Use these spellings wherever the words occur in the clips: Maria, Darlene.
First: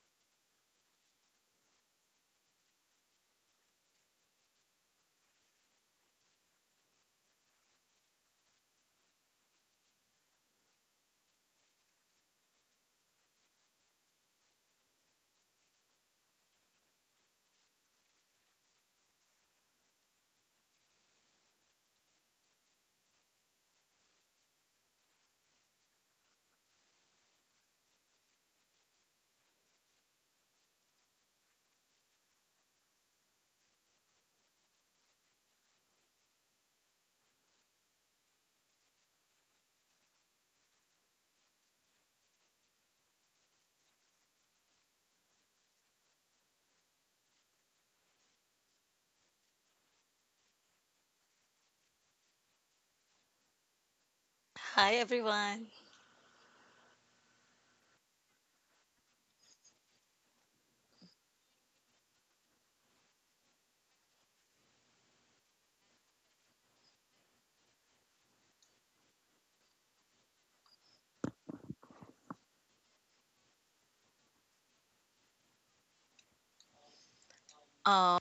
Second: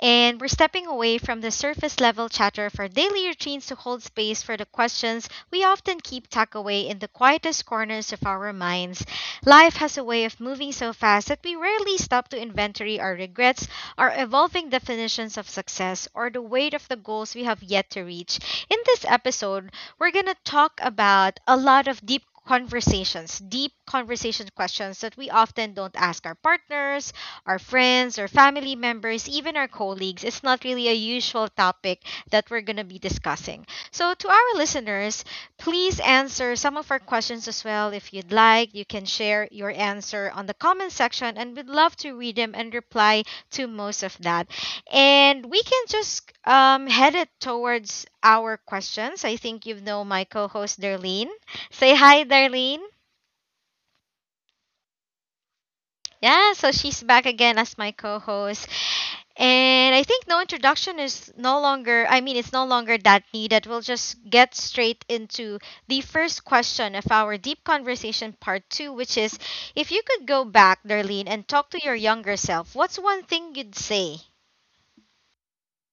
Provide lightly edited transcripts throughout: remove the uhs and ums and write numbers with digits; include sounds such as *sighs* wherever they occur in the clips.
and we're stepping away from the surface level chatter for daily routines to hold space for the questions we often keep tucked away in the quietest corners of our minds. Life has a way of moving so fast that we rarely stop to inventory our regrets, our evolving definitions of success, or the weight of the goals we have yet to reach. In this episode, we're going to talk about a lot of deep conversations, deep conversation questions that we often don't ask our partners, our friends, or family members, even our colleagues. It's not really a usual topic that we're going to be discussing. So, to our listeners, please answer some of our questions as well. If you'd like, you can share your answer on the comment section, and we'd love to read them and reply to most of that. And we can just head it towards our questions. I think you know my co host, Darlene. Say hi, Darlene. Hi everyone. Yeah, so she's back again as my co-host. And I think no introduction is no longer, I mean, it's no longer that needed. We'll just get straight into the first question of our deep conversation part two, which is, if you could go back, Darlene, and talk to your younger self, what's one thing you'd say? Um,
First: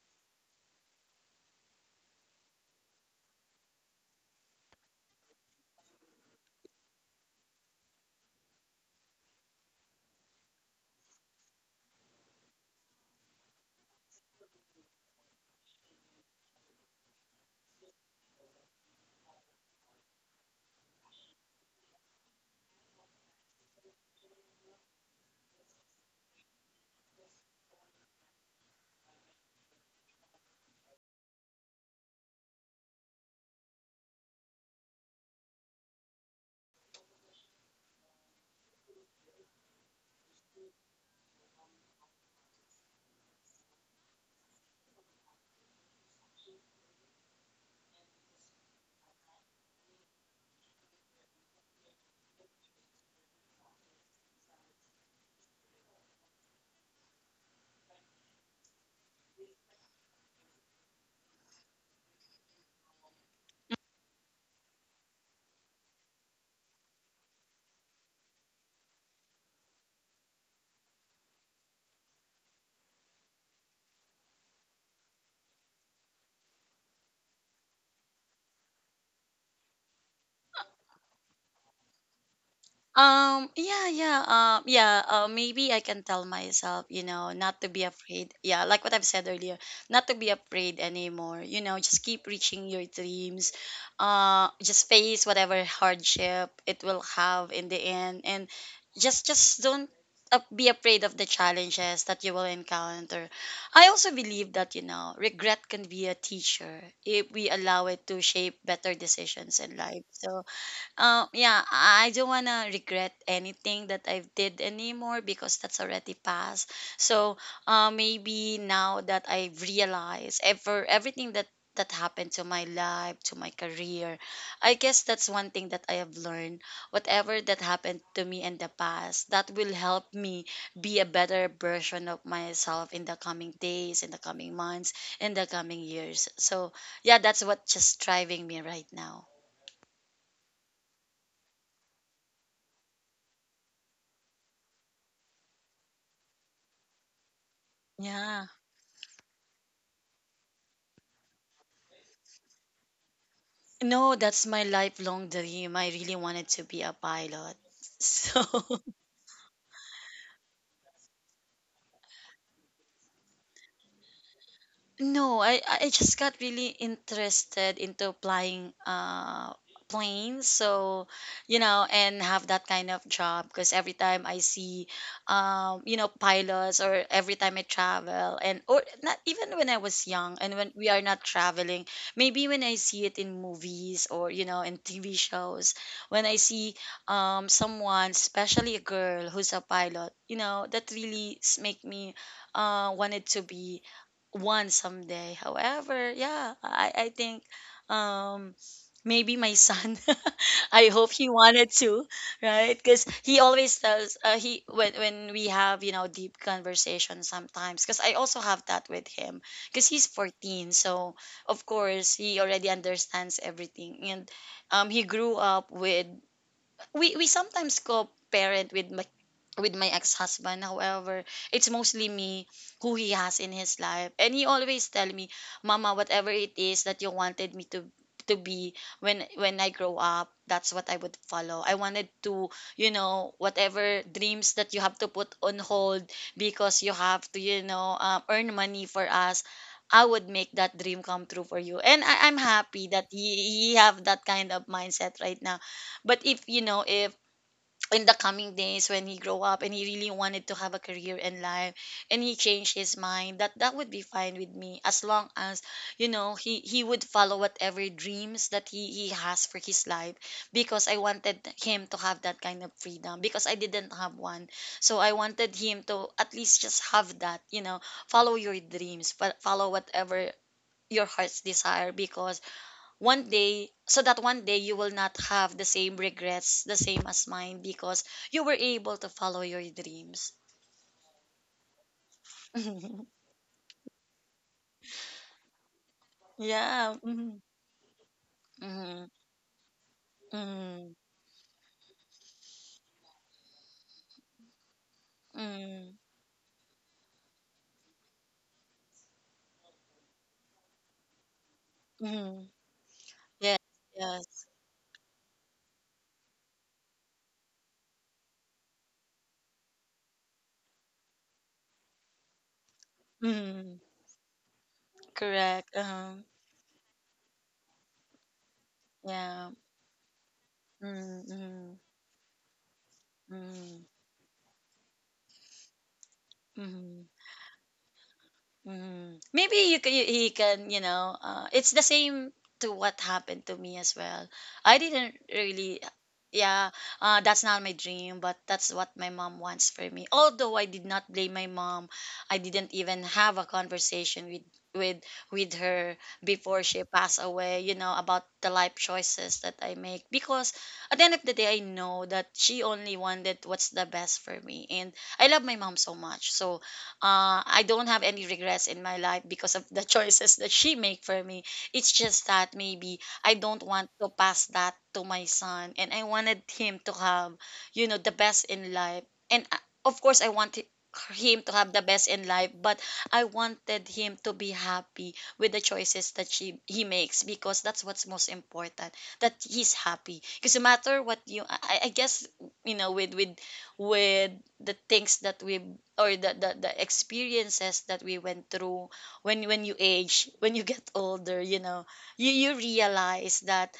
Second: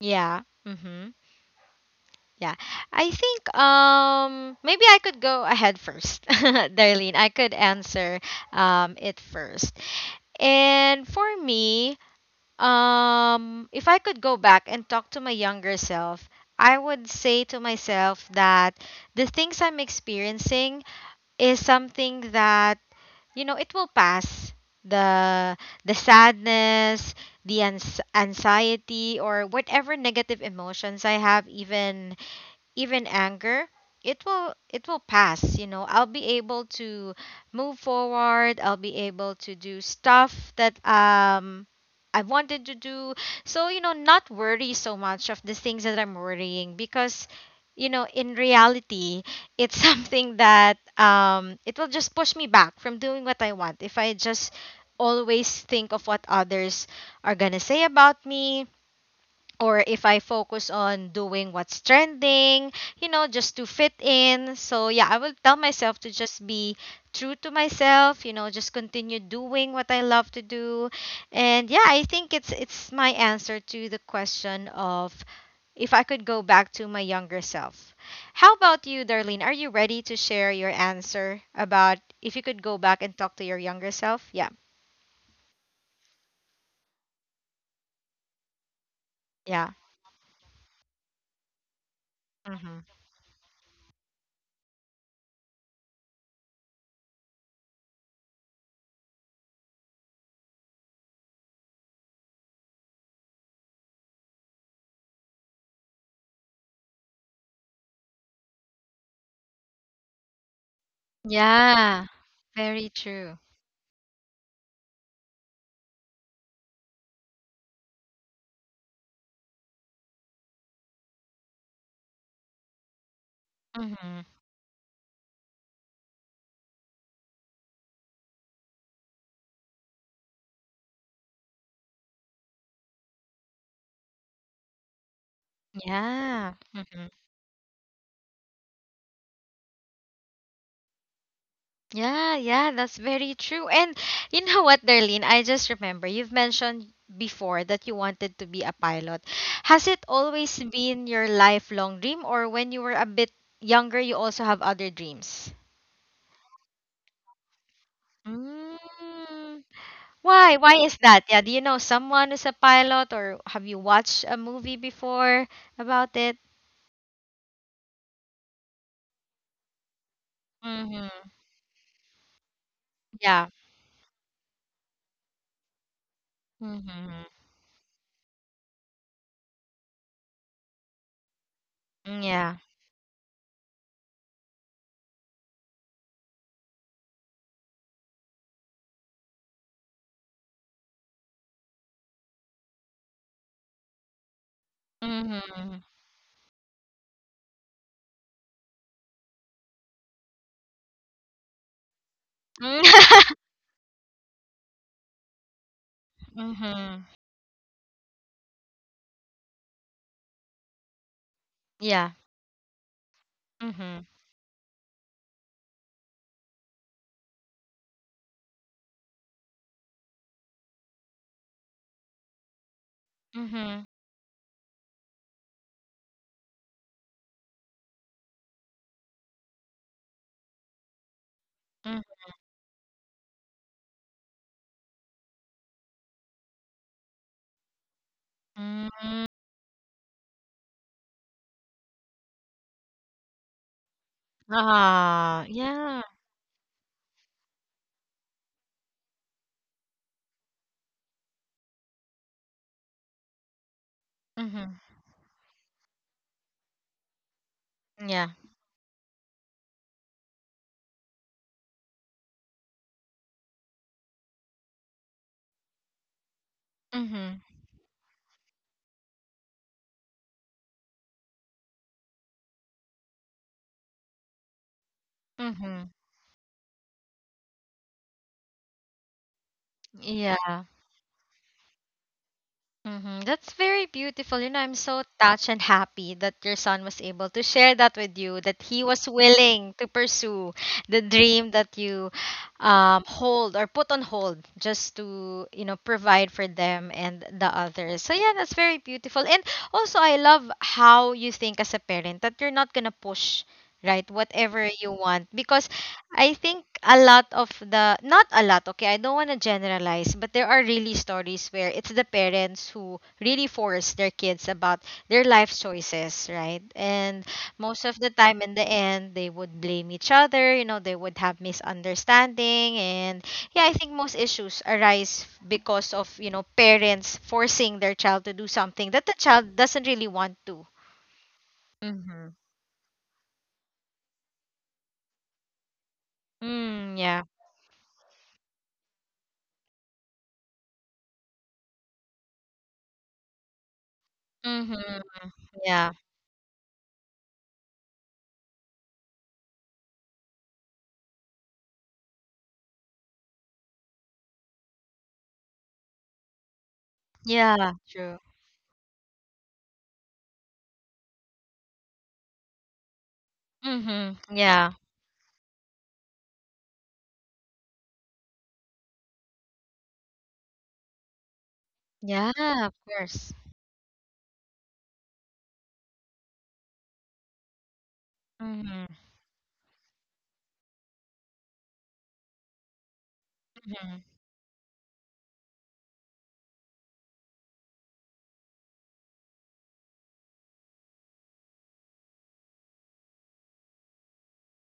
Yeah. Mm-hmm. Yeah. I think maybe I could go ahead first. *laughs* Darlene, I could answer it first. And for me, if I could go back and talk to my younger self, I would say to myself that the things I'm experiencing is something that, you know, it will pass. The the sadness, the anxiety, or whatever negative emotions I have, even even anger, it will pass. You know, I'll be able to move forward, I'll be able to do stuff that I wanted to do. So, you know, not worry so much of the things that I'm worrying, because, you know, in reality, it's *laughs* something that it will just push me back from doing what I want if I just always think of what others are going to say about me, or if I focus on doing what's trending, you know, just to fit in. So yeah, I will tell myself to just be true to myself, you know, just continue doing what I love to do. And yeah, I think it's my answer to the question of if I could go back to my younger self. How about you, Darlene? Are you ready to share your answer about if you could go back and talk to your younger self? Yeah. Yeah. Maybe I can tell myself, you know, not to be Yeah. afraid. Yeah, like what I've said earlier, not to be afraid Hmm. anymore. You know, just keep reaching your dreams. Just face whatever hardship it will have in the end, and just don't be afraid of the challenges that you will encounter. I also believe that you know, regret can be a teacher if we allow it to shape better decisions in life. Yeah, So very true. yeah, I don't wanna regret anything that I have did anymore because that's already past. So, maybe now that I've realized everything that that happened to Hmm. my life, to my career, I guess that's one thing that I have learned. Whatever that happened to me in the past, that will help me be a better version of myself in the coming days, in the coming Yeah. months, Hmm. in the coming years. So, yeah, that's what just driving me right now. Yeah, yeah, that's very true. And you know what, Darlene? I just remember you've mentioned before that you wanted to be a pilot. Has it Yeah. always been your lifelong dream, or when you were a bit younger, you also have other dreams? No, that's my lifelong dream. I really wanted to be a pilot. Mm. *laughs* So, Why? Why is that? Yeah, do you know someone who's a pilot, or have you watched a movie before about it? no, I just got really interested into applying Mm-hmm. Planes. So, you Yeah. know, and have that kind of job because every time I see Mm-hmm. You know, pilots, or every time I travel and or not even when I was young and Yeah. when we are not traveling, maybe when I see it in movies or, you know, in TV shows, when I see someone, especially a girl who's a pilot, you know, that really make me wanted to be Mm-hmm. one someday. However, yeah, I think um maybe my son *laughs* I hope he *laughs* wanted to, right? Because he always tells he when Mm-hmm. when we have, you know, deep conversations sometimes because I also have that with him because he's Yeah. 14. So, of course, Mhm, he already understands everything. And he grew up with, we sometimes compare it with my ex-husband. However, it's mhm, mostly me who he has in his life, and he always tell me, Mama, whatever it is that you wanted me to be when I grow mhm, up, that's what I would follow. I wanted to, you know, whatever dreams that you have to put on hold because you have mm. to, you know, earn money for us, I would make that dream come true for you. And I'm happy that Ah, he have yeah. that kind of mindset right now. But if, you know, if in the coming days when he grow up and he really wanted to have a career in life and he changed Mhm, his mind, that that would be fine with me as long as, you yeah. know, he would follow whatever dreams that he has for his life, because I wanted him to have that kind of freedom because I didn't have one. So I Mhm, wanted him to at least just have that, you know, follow your dreams, follow whatever your heart's desire, because one day, mhm, so that one day you will not have the same regrets, the same as mine, because you were yeah. able to follow your dreams. Mm-hmm. That's very beautiful. You know, I'm so *laughs* touched and happy that your son was able to share that with you, that he Yeah. was Mm-hmm. willing to pursue the Mm-hmm. dream that you Mm-hmm. Hold or put on hold just to, you know, provide for them and the Mm-hmm. others. So, yeah, that's very beautiful. And also, I love how you think as a parent that you're not going to push, Mm. right? Yes. Whatever you want. Yes. Because I think a lot of the, not a lot, okay, I don't want to generalize, but there are really stories where it's the parents who really force their kids Mm-hmm. about their life choices, Correct. right? Uh-huh. And most of the time in the end they would blame each Yeah. other, you know, they would have Mm-hmm. misunderstanding, and yeah, I think most issues Mm-hmm. arise because of, you know, parents forcing Mm-hmm. their child to do something that the child doesn't really Mm. want Maybe to. you can, he can, you know, Mhm. It's the same to what happened to me as well. I didn't really, Mm, yeah. yeah, that's not my dream, but that's what my mom wants for me. Although I did not blame my mom, I didn't even have a Mhm. conversation Yeah. with with her before she passed away. You know, about the life choices that I make, because at the end of the day I know that she only wanted what's the best for me, and I love my mom so much. So Yeah, true. I don't have any regrets in my life because of the *laughs* choices that she make for me. It's just that maybe Mhm. I don't Yeah. want to pass that to my son, and I wanted him to have, you know, the best in life. And of course, I want Yeah, him to have the of best in course. life, but I wanted him to be happy with the choices that she he makes, because that's Mhm. what's most important. That he's happy. Because no matter what you, I guess, you know, Mhm. With the things that we, or the experiences that we went through when you age, *laughs* when you get older, you know, you realize that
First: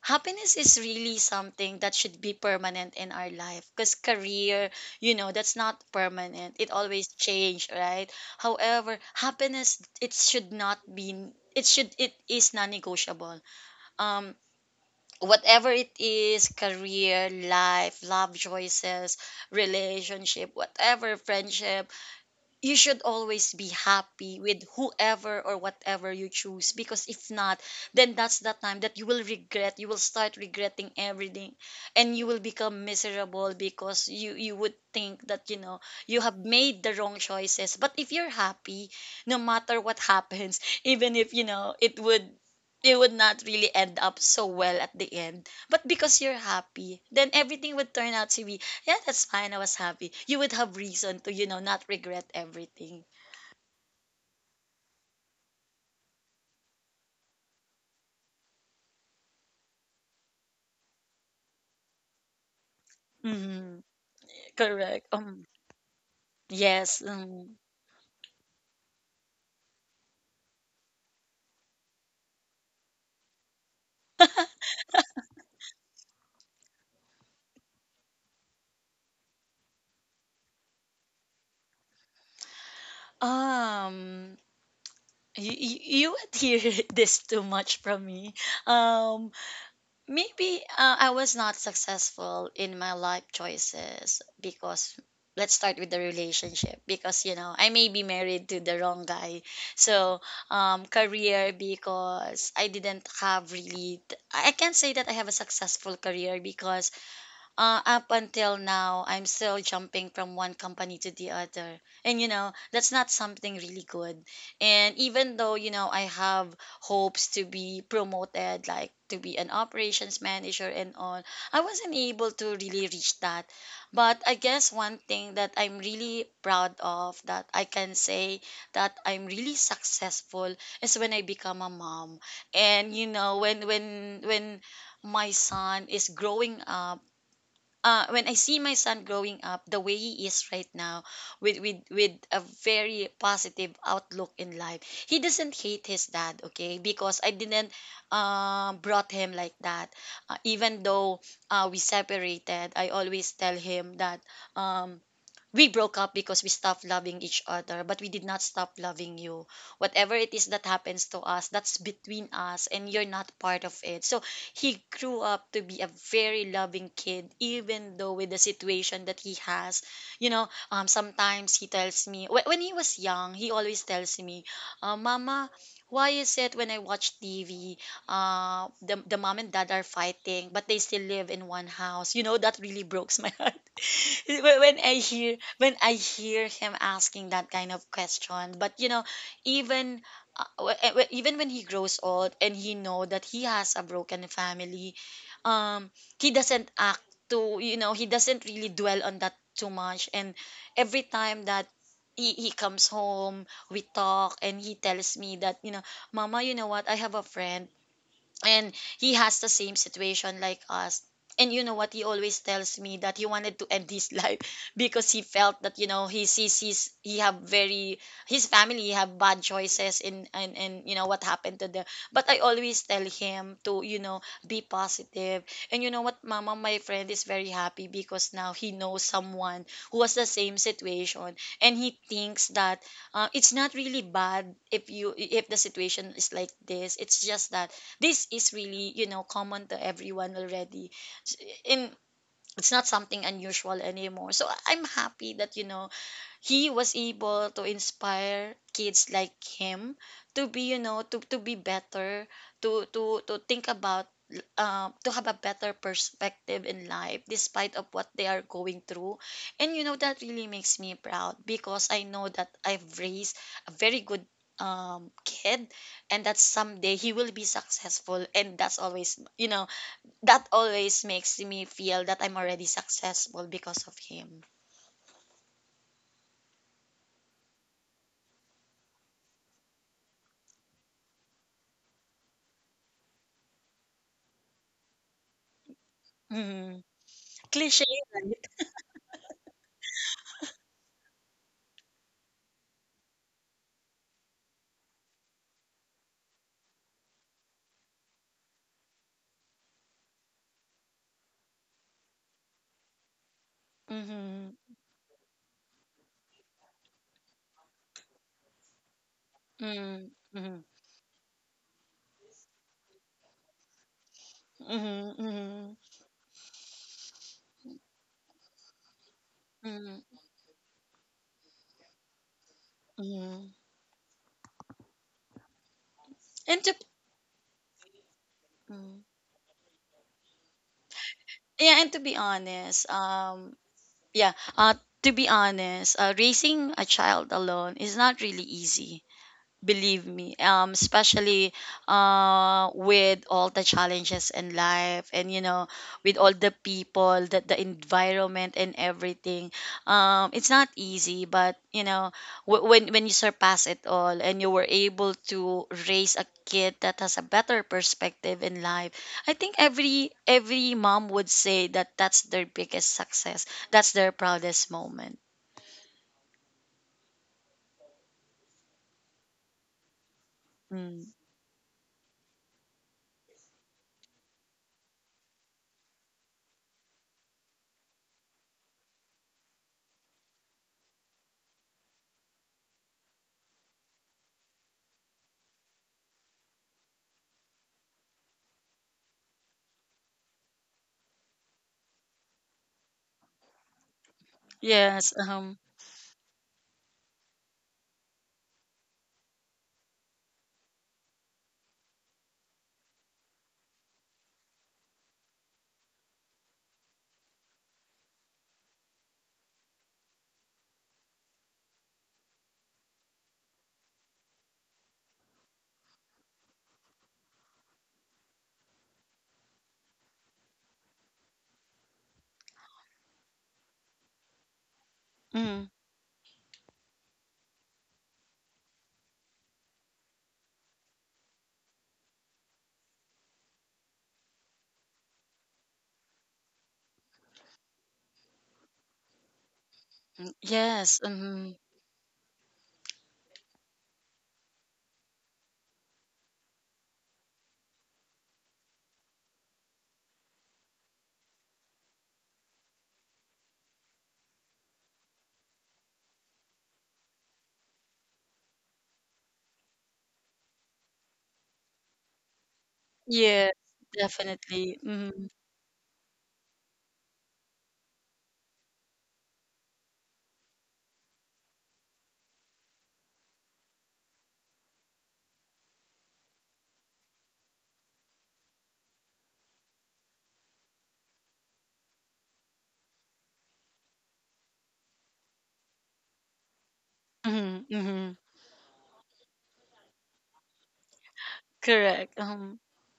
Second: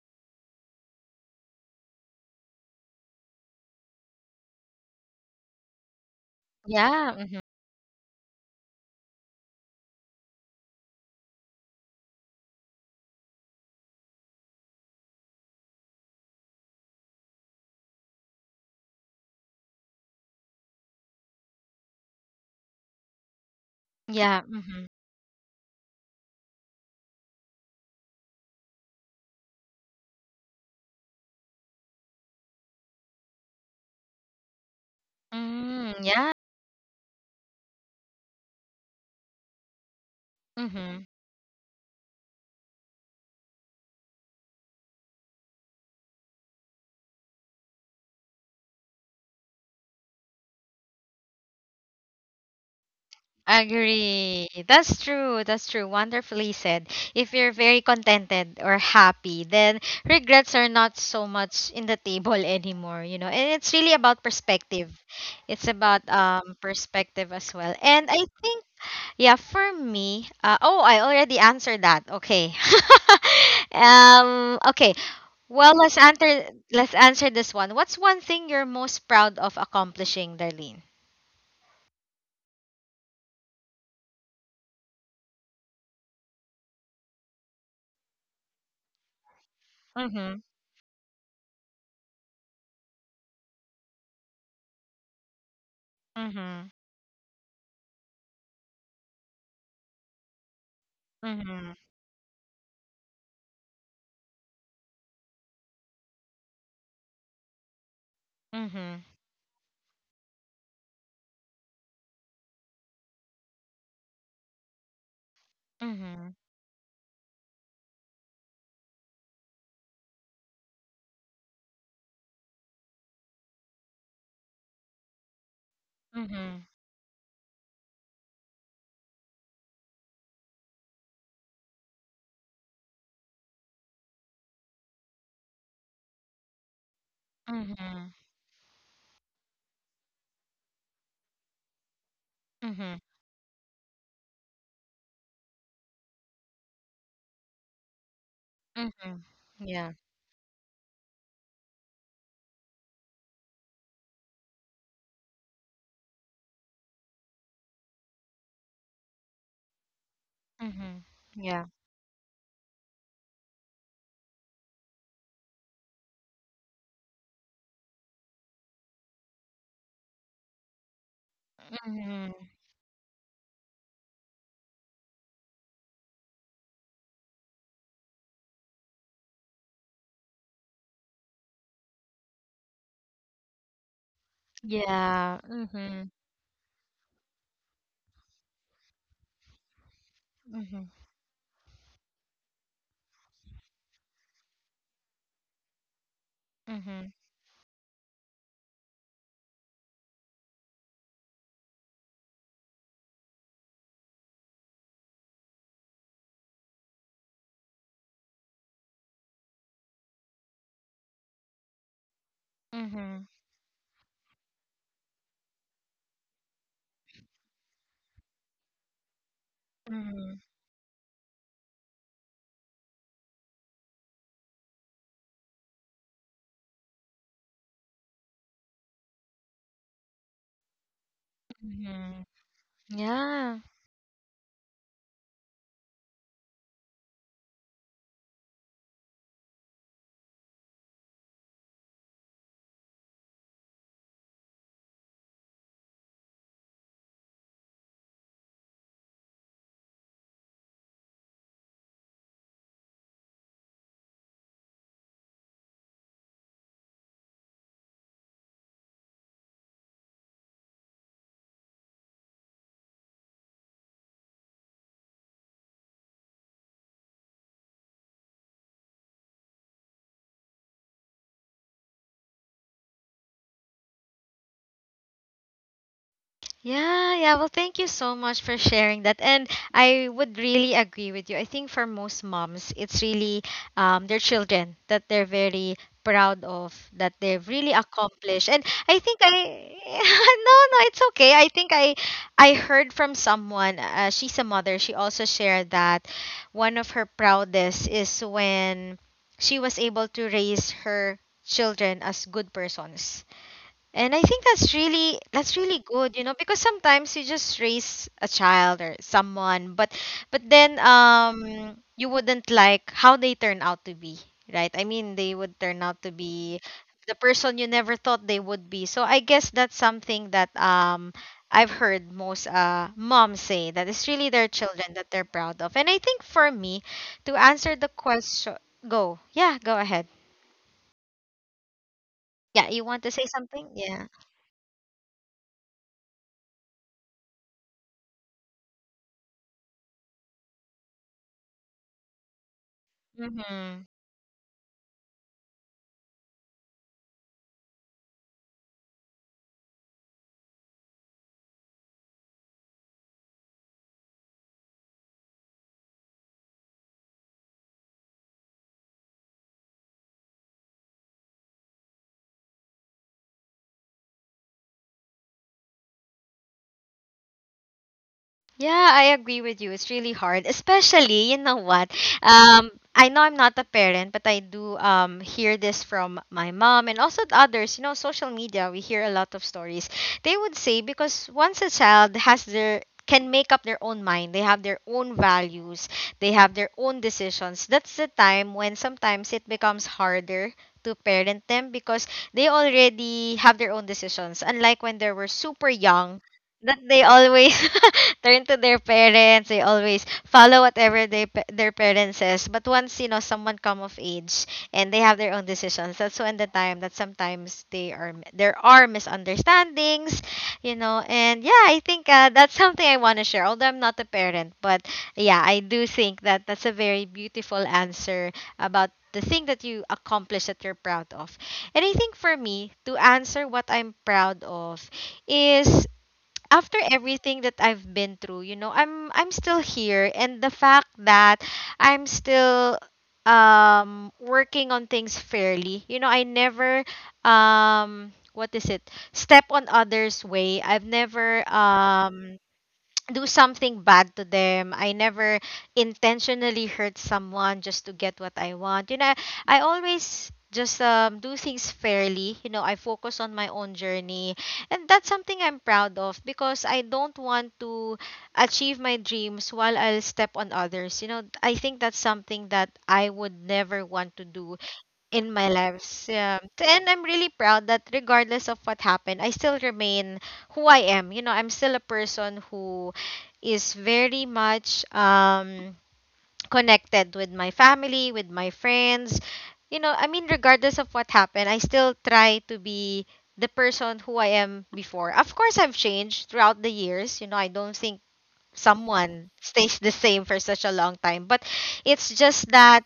happiness is really something that should be permanent in our life, because career, you know, that's not permanent, it always Yeah. Mhm. change, right? However, happiness, it should not be, it should, it is non-negotiable. um Whatever it is, career, life, love choices, relationship, whatever, friendship, you should always be happy Yeah. with Mhm. whoever or whatever you choose, because if not, then that's the time that you will regret, you will start regretting everything, and you will become miserable because you would think that, you know, Mm, you yeah. have made the wrong choices. But if you're happy, no matter what happens, *laughs* Mhm. even if, you know, it would, it would not really end up so well at the end, but because you're happy, then everything would turn out to be, yeah, that's fine. I was happy. You would have reason to, you know, not regret everything. Agree. That's true. That's true. Wonderfully said. If you're very contented or happy, then regrets are not so much in the table Hmm. *laughs* anymore, you know. And it's Correct. really about perspective. It's Yes. about perspective as well. And I think, yeah, for me, oh, I already answered that. Okay. *laughs* Okay, well, let's answer this one. What's one thing you're most proud of accomplishing, Darlene? um you, you would hear *laughs* this too much from me. Um, Maybe I was not Mhm. successful in my life choices because, let's start with the relationship, because you know I may be Mhm. married to the wrong guy. So career, because I didn't Mhm. have really, I can't say that I have a successful career, because up until now, I'm still jumping from Mhm. one company to the other. And, you know, that's not something really good. And even though, you know, I have hopes to Mhm. be promoted, like to be an operations manager and all, I wasn't able to really reach that. But I guess one thing that I'm really proud of that I Mhm. can say that I'm really successful is when I become a mom. And, you know, my son is growing up, when I see my son Mhm. growing up the way he is right now, with a very positive Mhm. outlook in life, he doesn't hate his dad, okay, because I didn't brought him like that. Mhm. Even Yeah. though, we separated, I always tell him that um we broke up because we stopped loving each other, but we did not stop loving you. Whatever it is that happens to us, that's Mhm. between us Yeah. and you're not part of it. So he grew up to be a very loving kid, even though with the situation that he has. You know, sometimes he tells me, when he was Mhm. young, he always tells me, Mama, why is it when I watch TV, the mom and dad are fighting, but they still live in one house? You know, that really breaks my *laughs* heart *laughs* when I hear, when I Yeah. hear him Mhm. asking that kind of question. But you know, even even when he Mhm. grows old and he know that he has a broken family, um, he doesn't act to, you know, Mhm. he doesn't really dwell on that too much. And every time that he comes home, we talk, and he tells me that, you know, Mama, you know what? I have a friend, and he has the same situation like us, and you know what, he always tells me that he wanted to end Mhm. his life *laughs* because he felt that, you know, he sees his, he have very, his family have bad choices in, and you know Mhm. what happened to them. But I always tell him to, you know, be positive, positive. And you know what, Mama, my friend is very happy because now he knows someone who has the same situation, and he thinks that Mhm. It's not really Yeah. bad if you, if the situation is like this, it's just that this is really, you know, common to everyone already. S- in It's not something unusual anymore. So I'm happy that, you know, he was able to inspire kids like him to be, you know, to be better, to think about, to have a better perspective in life despite of what they are going through. And you know, that really makes me proud, because I know that I've raised a very good kid, and that someday he will be successful, and that's always, you know, that always makes me feel that I'm already successful because of him. Yeah, yeah. Well, thank you so much for sharing that. And I would really agree with you. I think for most moms, it's really their children that they're very proud Hmm. of, that they've Cliche. really accomplished. And I think I, *laughs* no, no, it's okay. I think I heard from someone, she's a mother, she also shared that one of her proudest is when she was able to raise her children as good persons, and I Mm-hmm. think that's really, that's really good, you know, because sometimes you just raise a child or someone, Mm-hmm. but Mm-hmm. then you wouldn't like how they turn out to be, right? I Mm-hmm. mean, they would Mm-hmm. turn out to be the person you never thought they would be. So I guess that's something that I've heard most Mm-hmm. moms say that it's really their children that they're proud of. And I think And for to, me to answer the question, mm. go. Yeah, go ahead. Yeah, and to be Yeah, honest, you want to say something? Yeah. yeah, to be honest, raising a child alone is not really easy. Believe me, especially with all the Mhm. challenges in life, and you know, with all the people, that the environment and everything. Um, it's not easy, but you know, when you surpass it all and you were able to raise a kid that has a better perspective in life, I think every mom would say that that's their biggest success, that's their proudest moment. Yeah, I agree with you. It's really hard, mm. especially, you know what. I know I'm not a parent, but I do hear this from my mom and also the others. You know, social media. We hear a lot of stories. They would say, because once a child has their, can make up their own mind. They have their own values. They have their own decisions. That's the time when sometimes it becomes harder to parent them because they already have their own decisions. Unlike Yes, when they were super young, that they always *laughs* turn to their parents, they always follow whatever they their parents says. But once, you know, someone come of age and they have their own decisions, that's when the time that sometimes they are, there are misunderstandings, you know. And yeah, I think that's something I want to share, although I'm not a parent, but yeah, I do think that that's a very beautiful answer about the thing that you accomplish that you're proud of. And I think for me, to answer what I'm proud of, mm, is after everything that I've been through, you know, I'm still here, and the fact that I'm still working on things fairly. You know, I never what is it? Step on others' way. I've yes, never mhm. Do something bad to them. I never intentionally hurt someone just to get what I want. You know, I always just do things fairly. You know, I focus on my own journey. And that's something I'm proud of because I don't want to achieve my dreams while I'll step on others. You know, I think that's something that I would Yes, never want to do definitely. in my Mhm, lives. Yeah. And I'm really proud that regardless of what happened, I still remain who I am. You know, I'm still a person who is very much connected with my family, with my friends. You know, I mean regardless of what happened, I still try to be the person who I am before. Of course I've changed throughout the years. You know, I mhm, don't mhm. think someone *laughs* stays the same for such a long time. But Correct. it's just that,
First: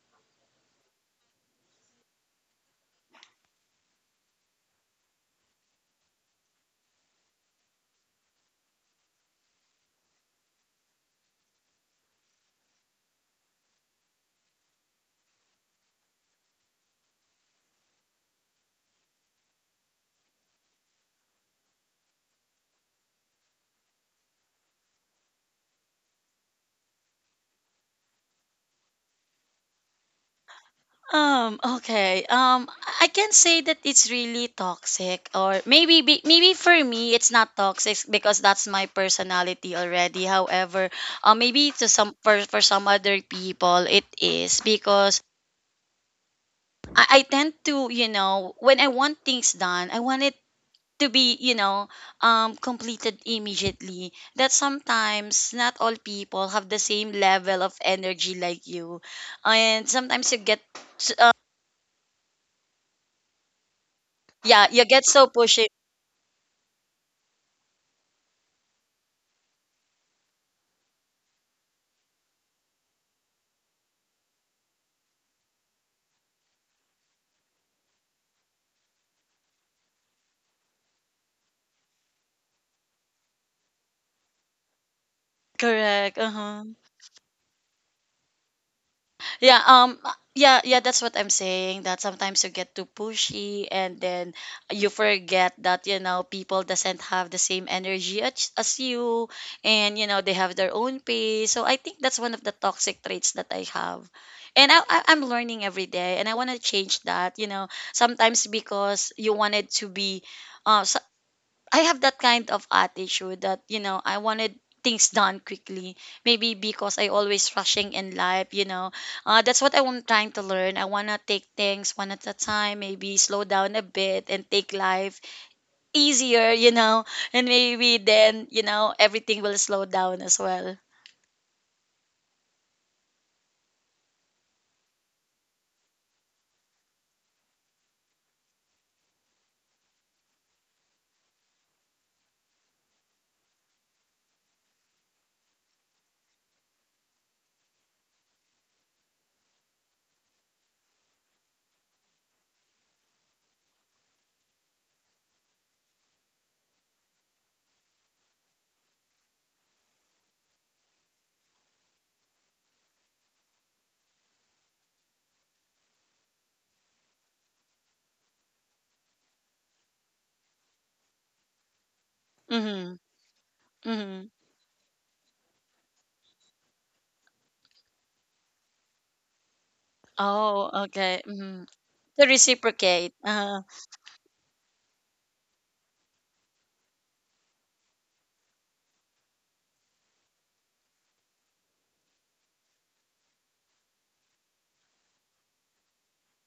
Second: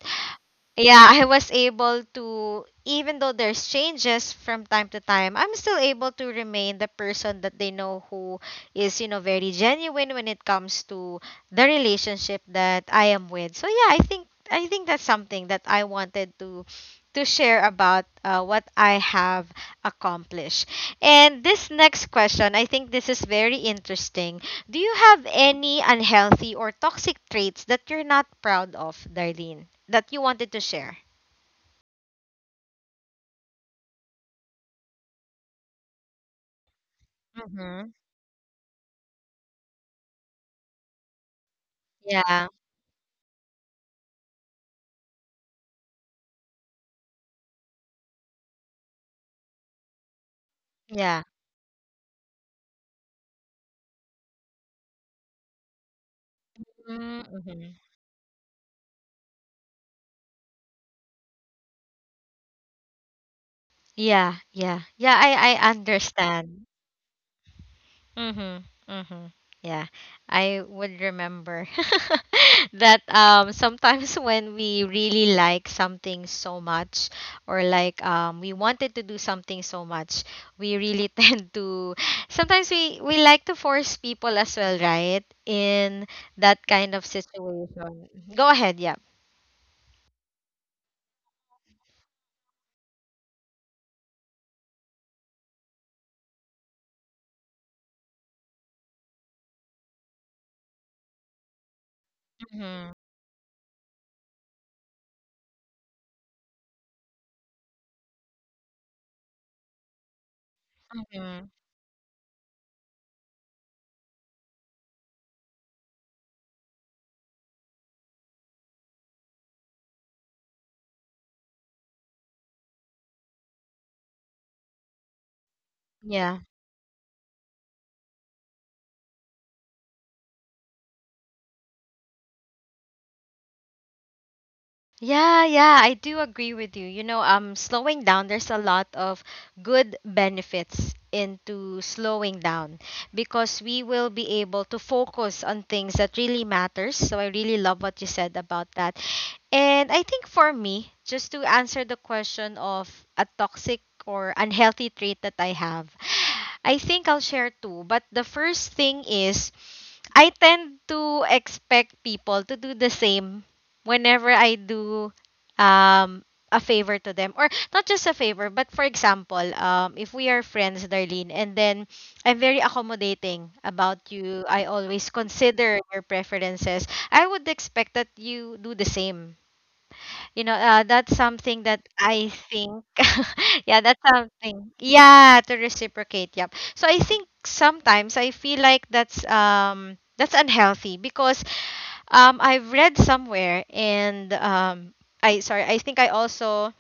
yeah, I was able to, even though there's changes from time to time, I'm still able to remain the person that they know who is, you know, very genuine when it comes to the relationship that I am with. So yeah, I think that's something that I wanted to share about what I have accomplished. And this next question, I think this is very interesting. Do you have any unhealthy or toxic traits that you're not proud of, Darlene, that you wanted to share? um, okay. I can say that it's really toxic, or maybe for me it's not Mm-hmm. toxic because that's my personality already. However, maybe to some, Yeah. For some other people it is because I tend to, you know, when I want things done, I want it Yeah. to be, you know, completed immediately, that sometimes not all people have the same Mm-hmm. level of energy like you, and sometimes you get, Yeah. Yeah. yeah, Yeah. you get I so I pushy. understand. Mhm. Mhm. Yeah. I would remember *laughs* that sometimes *laughs* when we really like something so much, or like we wanted to do something so much, we really *laughs* tend to, sometimes we like to force people as well, right? Correct, In uh-huh. that kind of situation. Go ahead, yeah. Yeah, that's what I'm saying, that sometimes you get too pushy, and then you forget that, you know, people doesn't have the same energy as, you, and you know they have their own pace. So I think that's one of the Mhm. toxic traits that I have, and I'm learning every day, and I want to change that. You know, sometimes because you wanted to be, uh, Mhm. I have that kind of attitude that, you know, I wanted things done quickly. Maybe because I always rushing in life, you know. That's what I'm trying to learn. I wanna take things one at a time. Maybe slow down a bit and take life Yeah. easier, you know. And maybe then, you know, everything will slow down as well. Yeah, yeah, I do agree with you. Slowing down, there's a lot of good benefits into slowing down, because we will be able to focus on things that really matters. So I really love what you said about that. And I think for me, just to answer the question of a toxic or unhealthy trait that I have, I think I'll share two. But the first thing is, I tend to expect people to do the same whenever I do um a favor to them, or not just a favor, but for example, if we are friends, Darlene, and then I'm very Mm-hmm. accommodating Mm-hmm. about you. I always consider your preferences. I would expect that you do the same. you know uh, Oh, that's okay. something that Mm-hmm. I To think, reciprocate. *laughs* yeah, Uh-huh. that's something, yeah, to reciprocate, yep. So I think sometimes I feel like that's unhealthy, because I've read somewhere, and I, sorry, I think I also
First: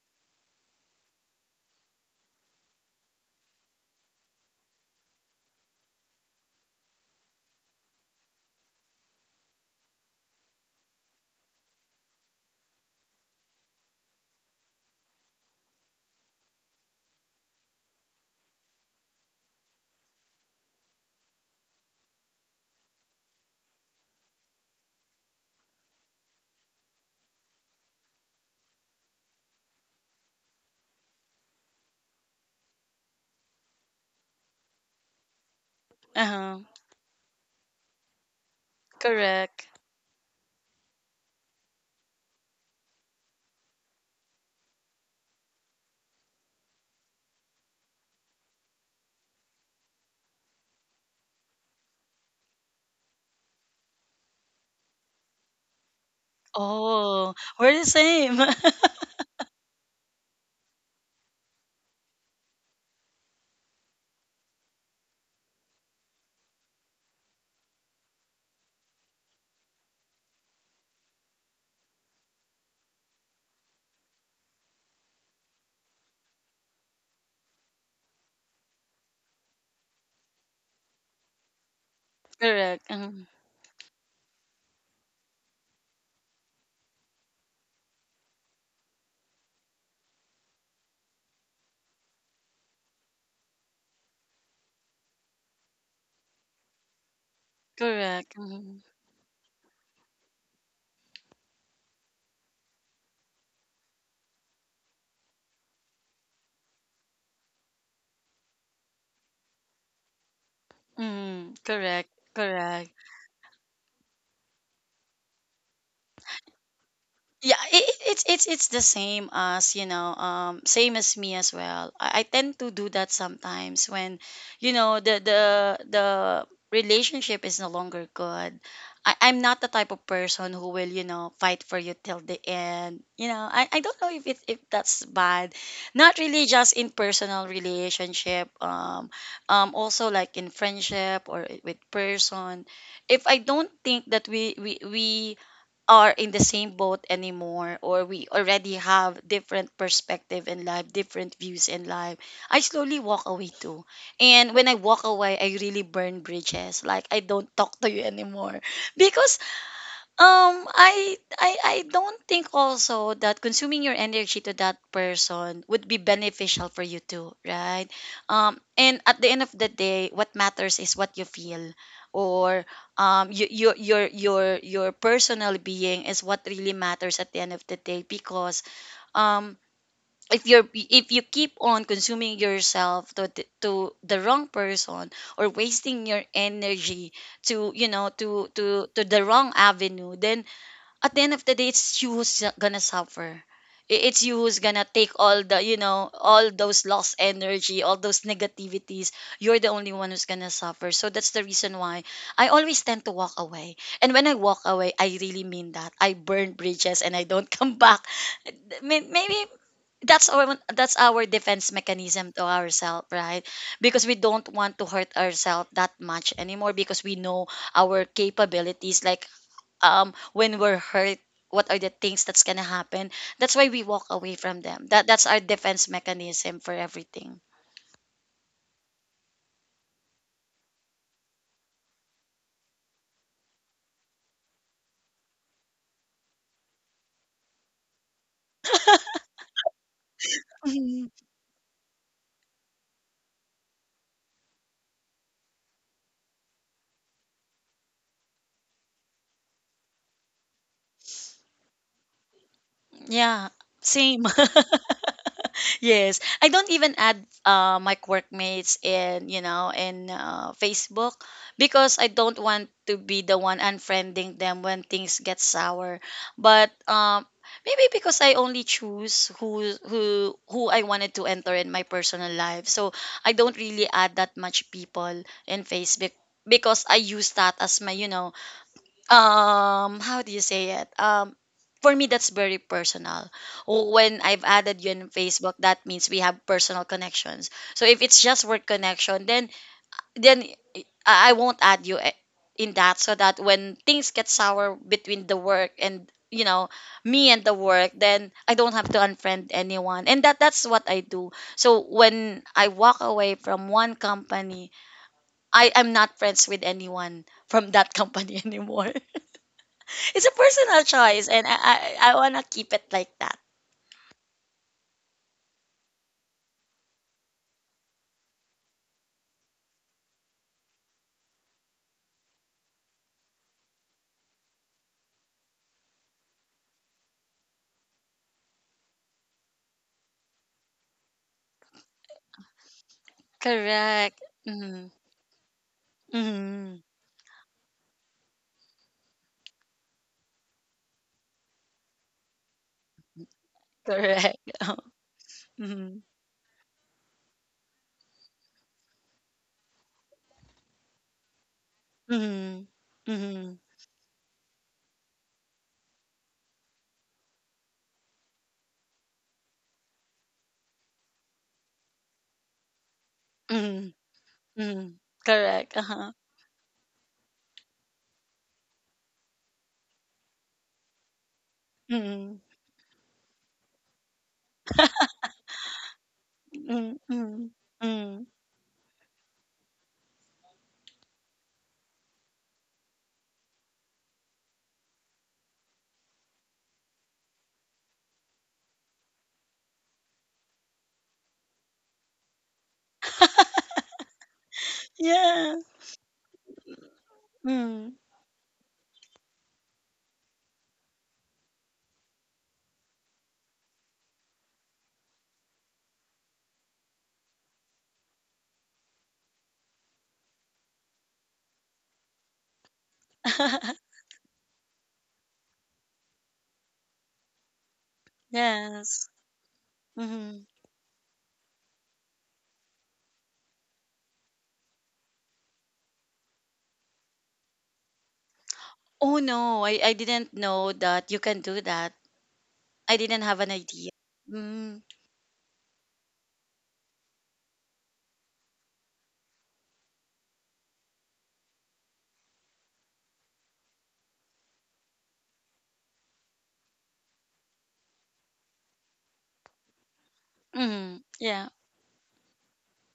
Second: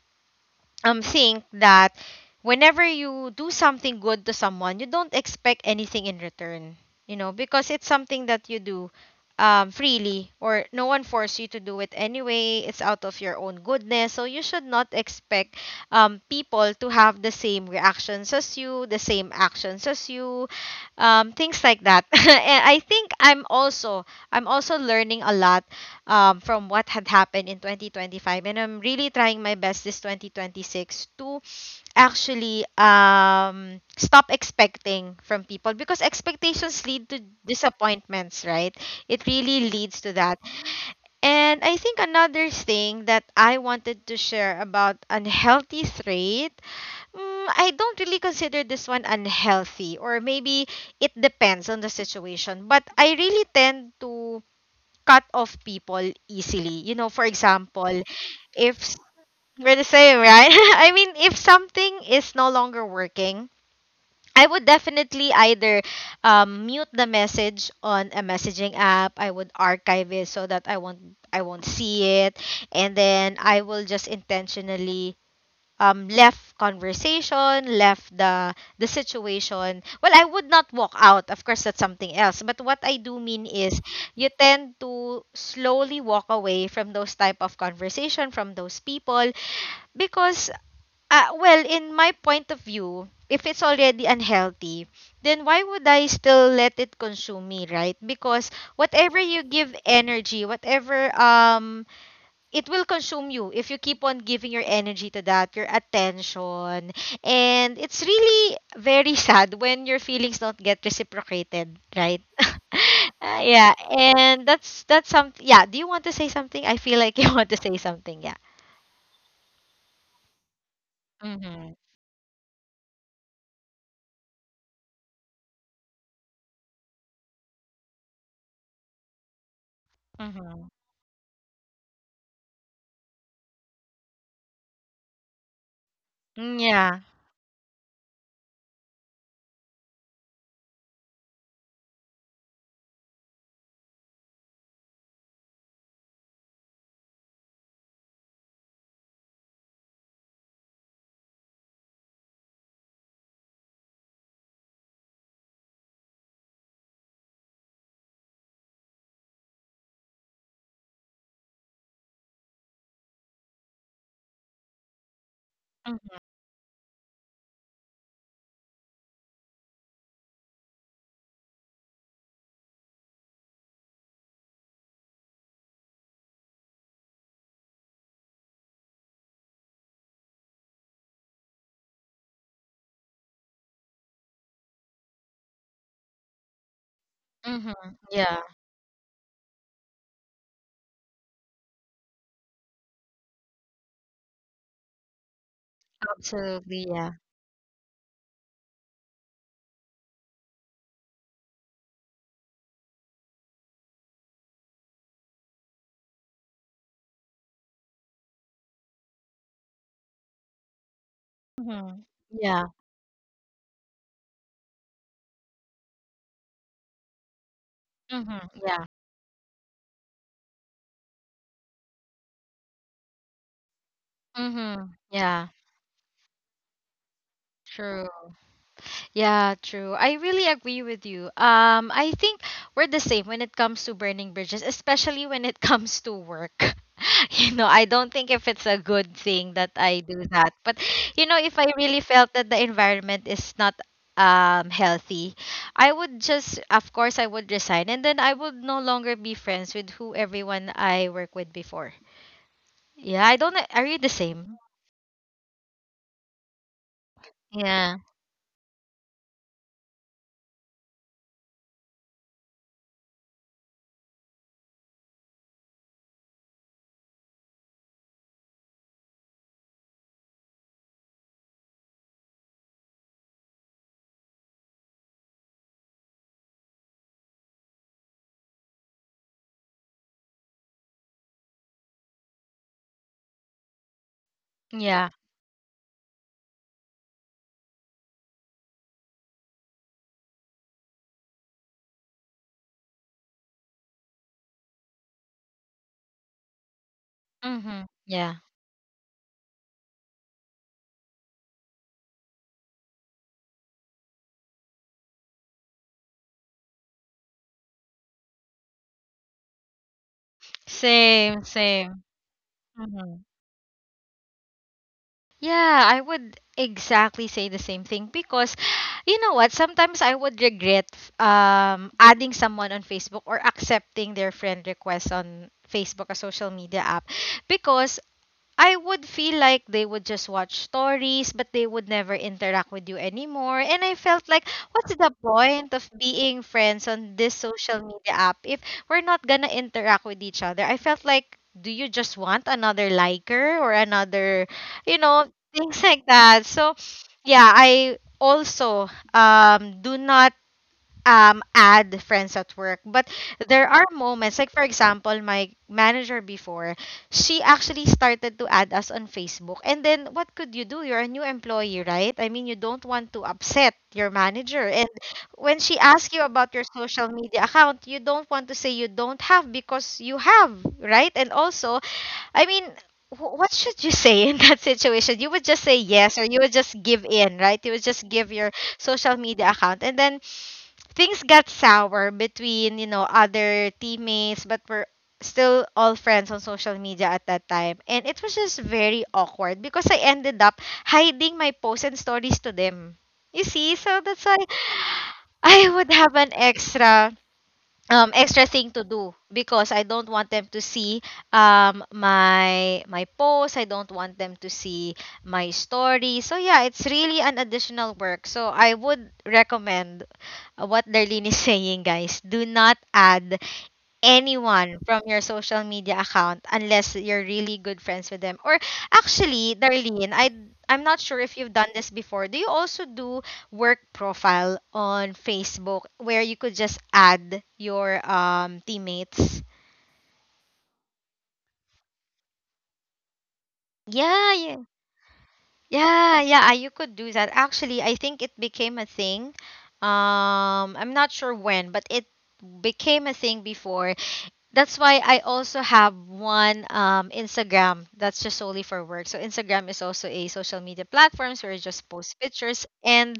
think that whenever you do something good to someone, you don't expect anything in return. You know, because it's something that you do freely, or no one forced you to do it anyway. It's out of your own goodness. So you should not expect people to have the same reactions as you, the same actions as you, things like that. *laughs* And I think I'm also learning a lot from what had happened in 2025. And I'm really trying my best this 2026 to actually stop expecting from people, because expectations Uh-huh. lead to disappointments, right? It really leads to Correct. that. And I think another thing that I wanted to share about unhealthy trait, I don't really consider this one unhealthy, or maybe it depends on the situation. But I really tend to cut off people easily. You know, for example, Oh, we're the if same. we're the same, right? *laughs* I mean, if something is no longer working, I would definitely either mute the message on a messaging app. I would archive it so that I won't see it, and then I will just intentionally left conversation, left the situation. Well, I would not walk out. Of course, that's something else. But what I do *laughs* mean Correct. is, Uh-huh. you tend to slowly walk away from those type of conversation, from those people, because well, in my point of view, if it's already unhealthy, then why would I still let it consume me, right? Because whatever Correct, you mm, give energy, whatever it will consume you if you keep on giving your energy to that, your attention. And it's really very *laughs* sad when your feelings don't get reciprocated, mm, right? *laughs* correct, Uh, correct. yeah, and that's something. Yeah, do you want to say something? I feel like you *laughs* want to say Yeah, something. Yeah. it's the same as, you know, same Mhm. as me as well. I tend to do that sometimes when, you know, the relationship is no longer good. I'm not the type of Mhm. person who will, you know, fight for you till the end. You know, I don't know if if that's bad. Mm, Not yeah. really just in personal relationship, also like in friendship or with person. If I don't think that we are in the same boat anymore, or we already have different perspective in life, different views in life, I slowly walk away too. And when I walk away, I really burn bridges. Like, I don't talk to you *laughs* anymore because, I don't think also that consuming your energy to that person Mhm. would be beneficial for you too, right? And at the end of the day, what matters is what you feel, or you, your personal being is what really matters at the end of the day, because um. if you're, if you keep on consuming yourself to the wrong person, or wasting your energy Mhm, to, you know, yeah. To the wrong avenue, then at the end of the day, it's you who's gonna suffer. It's you who's gonna take all the, you know, all Absolutely. those Yeah. lost energy, all those negativities. You're the only one who's gonna suffer. So that's the reason why I always tend to walk away. And when I walk away, I really mean that. I burn bridges, and I don't *laughs* come back. Maybe that's our that's our defense Mhm. mechanism to Yeah. ourselves, right? Because we don't want to hurt ourselves that much anymore, because we know our Mhm. Yeah. capabilities. Like, when we're hurt, what are the things that's gonna happen, that's why we walk away from Mhm. them. That's Yeah. our defense mechanism for everything. True. Yeah, true. I really agree with you. I think we're the same when it comes to burning bridges, especially when it *laughs* comes to work. *laughs* You know, I don't think if it's a good thing that I do that. But Mhm. If I really felt that the environment is not healthy, I would just, of course, I would resign, and then I would no longer be friends with who everyone I work with before. Yeah, Yeah, I don't same. are you the same? Yes, I don't even add, my Yeah. workmates in, you know, in, Facebook, because I don't want to be the one unfriending them when things get sour. But maybe because I only choose who I wanted to enter in my personal life, so I don't really add that much people in Facebook, because I use that as my, you know, how do you say it, for me that's very personal. When I've added you on Yeah. Facebook, that means we have personal connections. So if it's just work connection, then then i I won't add you, eh, in that, so that when things get sour between the work and, you know, me and the work, Mhm. then I Yeah. don't have to unfriend anyone. And that's what I do. So when I walk away from one company, I am not friends with anyone from that company *laughs* anymore. It's a personal choice, and Same, I same. wanna keep it like that. Mhm. Yeah, I would exactly say the same thing, because you know what? Sometimes I would regret adding someone on Facebook, or accepting their friend request on Facebook, a social media app, because I would feel like they would just watch stories, but they would never interact with you anymore. And I Correct. felt like, Mm-hmm. what's the point of being Mm-hmm. friends on this social media app if we're not gonna interact with each other? I felt like, do you just want another liker, or another, Correct. *laughs* Oh. you know, *laughs* things like Mm-hmm. that? So, yeah, I also do not add friends at Mm-hmm. work. But Mm-hmm. there are moments, like for example, my manager before, she actually started to add us on Facebook, and then what could you do? You're a new employee, right? I mean, you don't want to upset Mm-hmm. your manager. Mm-hmm. And when Correct. she Uh-huh. asks you about your social media account, you don't want to say you don't have, because you have, right? And also, Mm-hmm. I mean, what should you say in that *laughs* situation? You would just say yes, or you would just Mm-hmm. give in, Mm-hmm. right? You would just give Mm-hmm. your social media account, and then things got sour between other teammates, but we're still all friends on social media at that time, and it was just very awkward because I ended up hiding my posts and stories to them. You see, so that's why I Yeah. would have an extra Mm-hmm. extra thing to do, because I don't want them to see my posts. I don't want them to see my story. So yeah, it's really an additional work. So I would recommend what Darlene is *laughs* saying, guys. Do not add *laughs* anyone from your social media account unless you're really good friends with them. Or actually, Yes. Darlene, I'm Mm-hmm. not sure if you've done this before. Do you also do work profile on Facebook where you could just add your teammates? Oh no, I didn't know that you can do that. I didn't have an idea. Yeah, yeah. Mm-hmm. Yeah, yeah, you could do that. Actually, I think it became a thing. I'm not sure when, but it became a thing before. That's why I also have one Instagram that's just solely for work. So Instagram is also a social media Mm-hmm. platform where I Yeah. just post pictures and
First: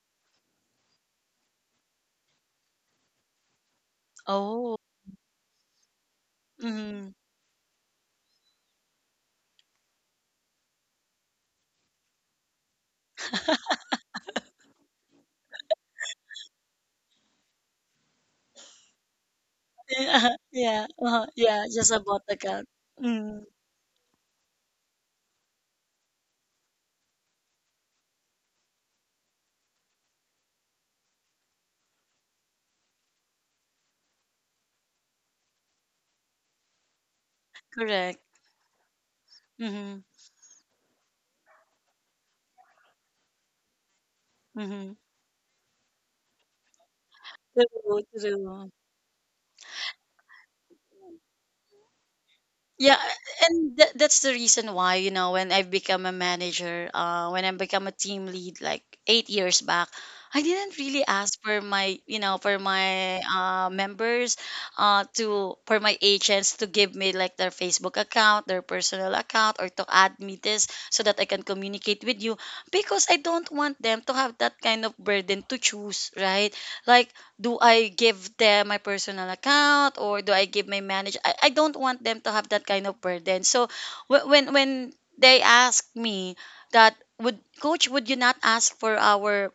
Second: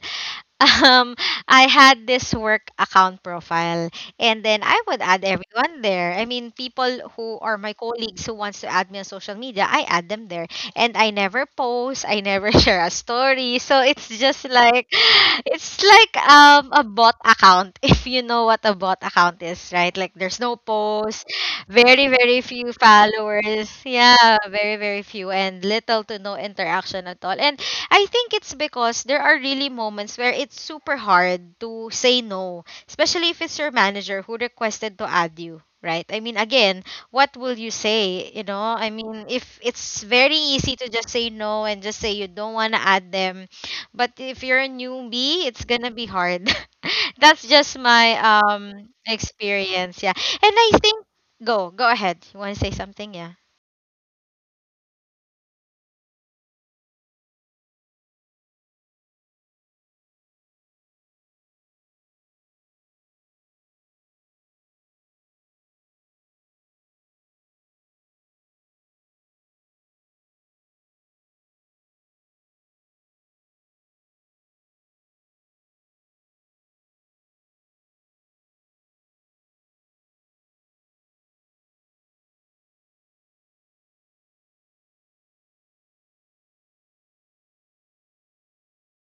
*laughs* um I had this work account profile, and then I Oh. would add everyone there. I mean, people Mm-hmm. who are my colleagues who wants to add me on social media, I add them there. And I never post, I never *laughs* share a story. So it's just like *sighs* it's like a bot account, *laughs* if you know what a bot account is, right? Yeah, Like, there's yeah, no uh-huh, post, yeah, just a bot very account. very few Mm, followers. Yeah, very very few, and little to no interaction at all. And I think it's because there are really moments where it's super hard to say no, especially if it's your manager who requested to add you, right? I mean, again, what correct. will you say? You know, I Mm-hmm, mean, if it's very easy to just say no and just say you don't want to add them, but mm-hmm. if you're a newbie, it's gonna be hard. *laughs* That's True, just my true. Experience, yeah. And I think, go ahead. You Yeah, want to say something? and Yeah. That's the reason why, you know, when I've become a manager, when I become a team lead like 8 years back, I didn't really ask for my, you know, for my members, to for my agents to give me like their Facebook account, their personal account, or to add me this so that I can communicate with you, because I don't want them to have that kind of burden to choose, right? Like, do I give them my personal account, or do I give my manager? I don't want them to have that kind of burden. So when they ask me, that would coach, would you not ask for our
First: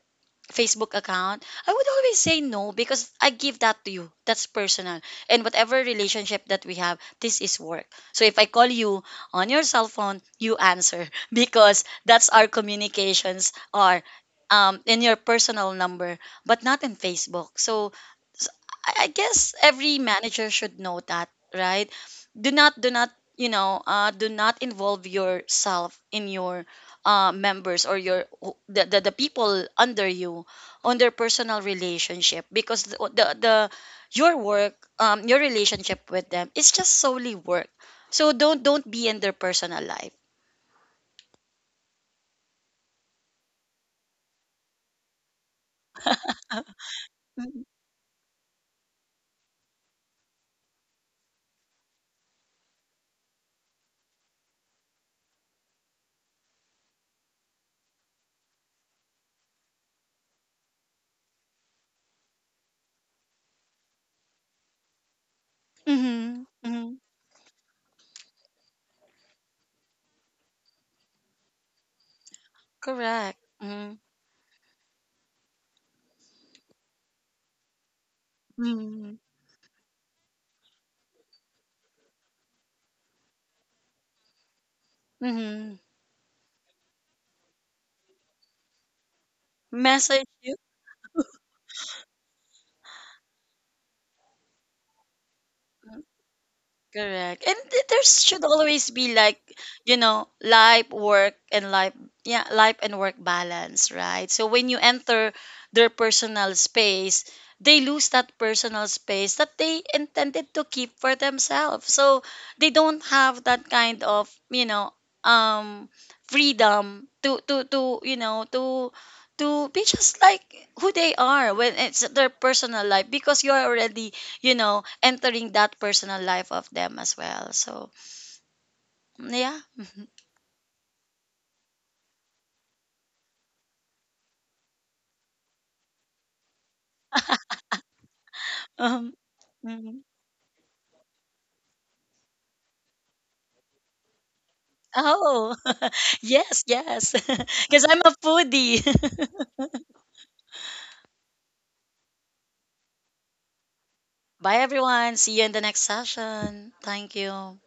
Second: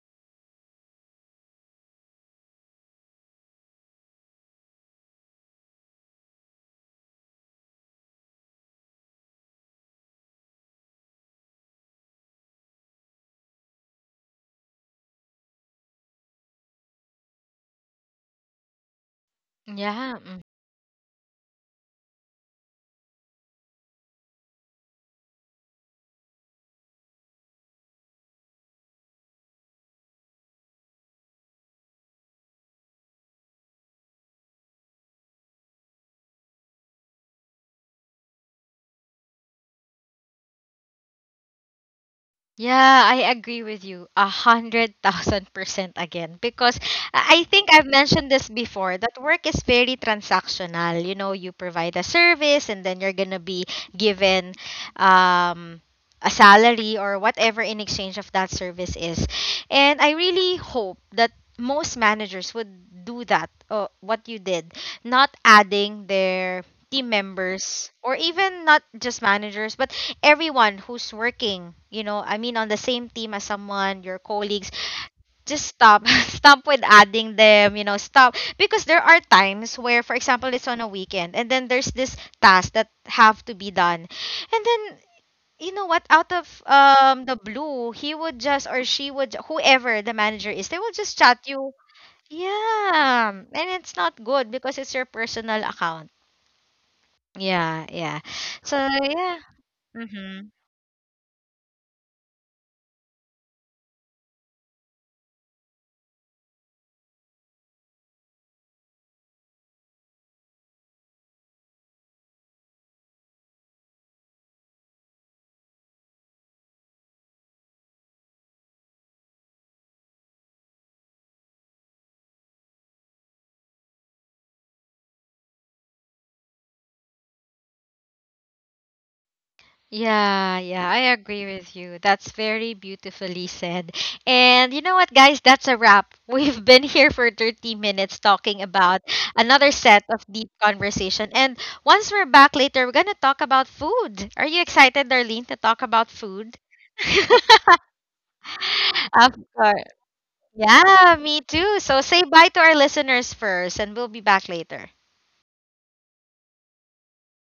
Facebook account, I would always say no, because I give that to you. That's personal. And whatever relationship that we have, this is work. So if I call you on your cell phone, you answer *laughs* because that's our communications are in your personal number, but not in Facebook. So, so I guess every Yeah. manager should know that, right? Do not, you know, do not involve yourself in your members, or your the, the people under you on their personal relationship, because the, your work, your relationship with them is just solely work. So don't be in their personal life. Yeah, I agree with you 100,000% again, because I Mm. think I've mentioned this before, that work is very transactional. You know, you provide a service and then you're gonna be given um, a salary or whatever in exchange of that service is. And I really hope that most managers would do that. What you did, not Mm-hmm, mm-hmm, adding their team members, or even not just managers, but everyone who's working, I correct, mean, on the mm-hmm, same team as someone, your colleagues, just stop *laughs* stop with adding them, stop, mm-hmm. because there are times where, for example, it's on a weekend, and then there's this task that have to be done. And then, Mm-hmm. you know what, out of the blue, he would just, or she would, Message whoever you. the manager is, they will just chat you. Yeah, and it's not good because it's your personal account. Correct. And there Yeah, should yeah. always be So like, yeah. you know, Mm-hmm. life, work, and life, yeah, life and work balance, right? So when you enter their personal space, they lose that personal space that they intended to keep for themselves. So they don't have that kind of, you know, um, freedom to, you know, to be just like who they are when it's their personal life, because you're already, you know, entering that personal life of them as well. So mm, yeah. Yeah, yeah, I agree with you. That's very beautifully said. And you know what, guys? That's a wrap. *laughs* We've been here for 30 minutes talking *laughs* about um, another set mhm. of deep conversation. And once we're back later, we're going to talk about food. Are you excited, Darlene, Oh, to talk about *laughs* food? yes, yes, *laughs* *laughs* because I'm a foodie. Of *laughs* course. Yeah, me too. So say bye to our listeners first, and we'll be Bye back later. everyone, see you in the next session. Thank you.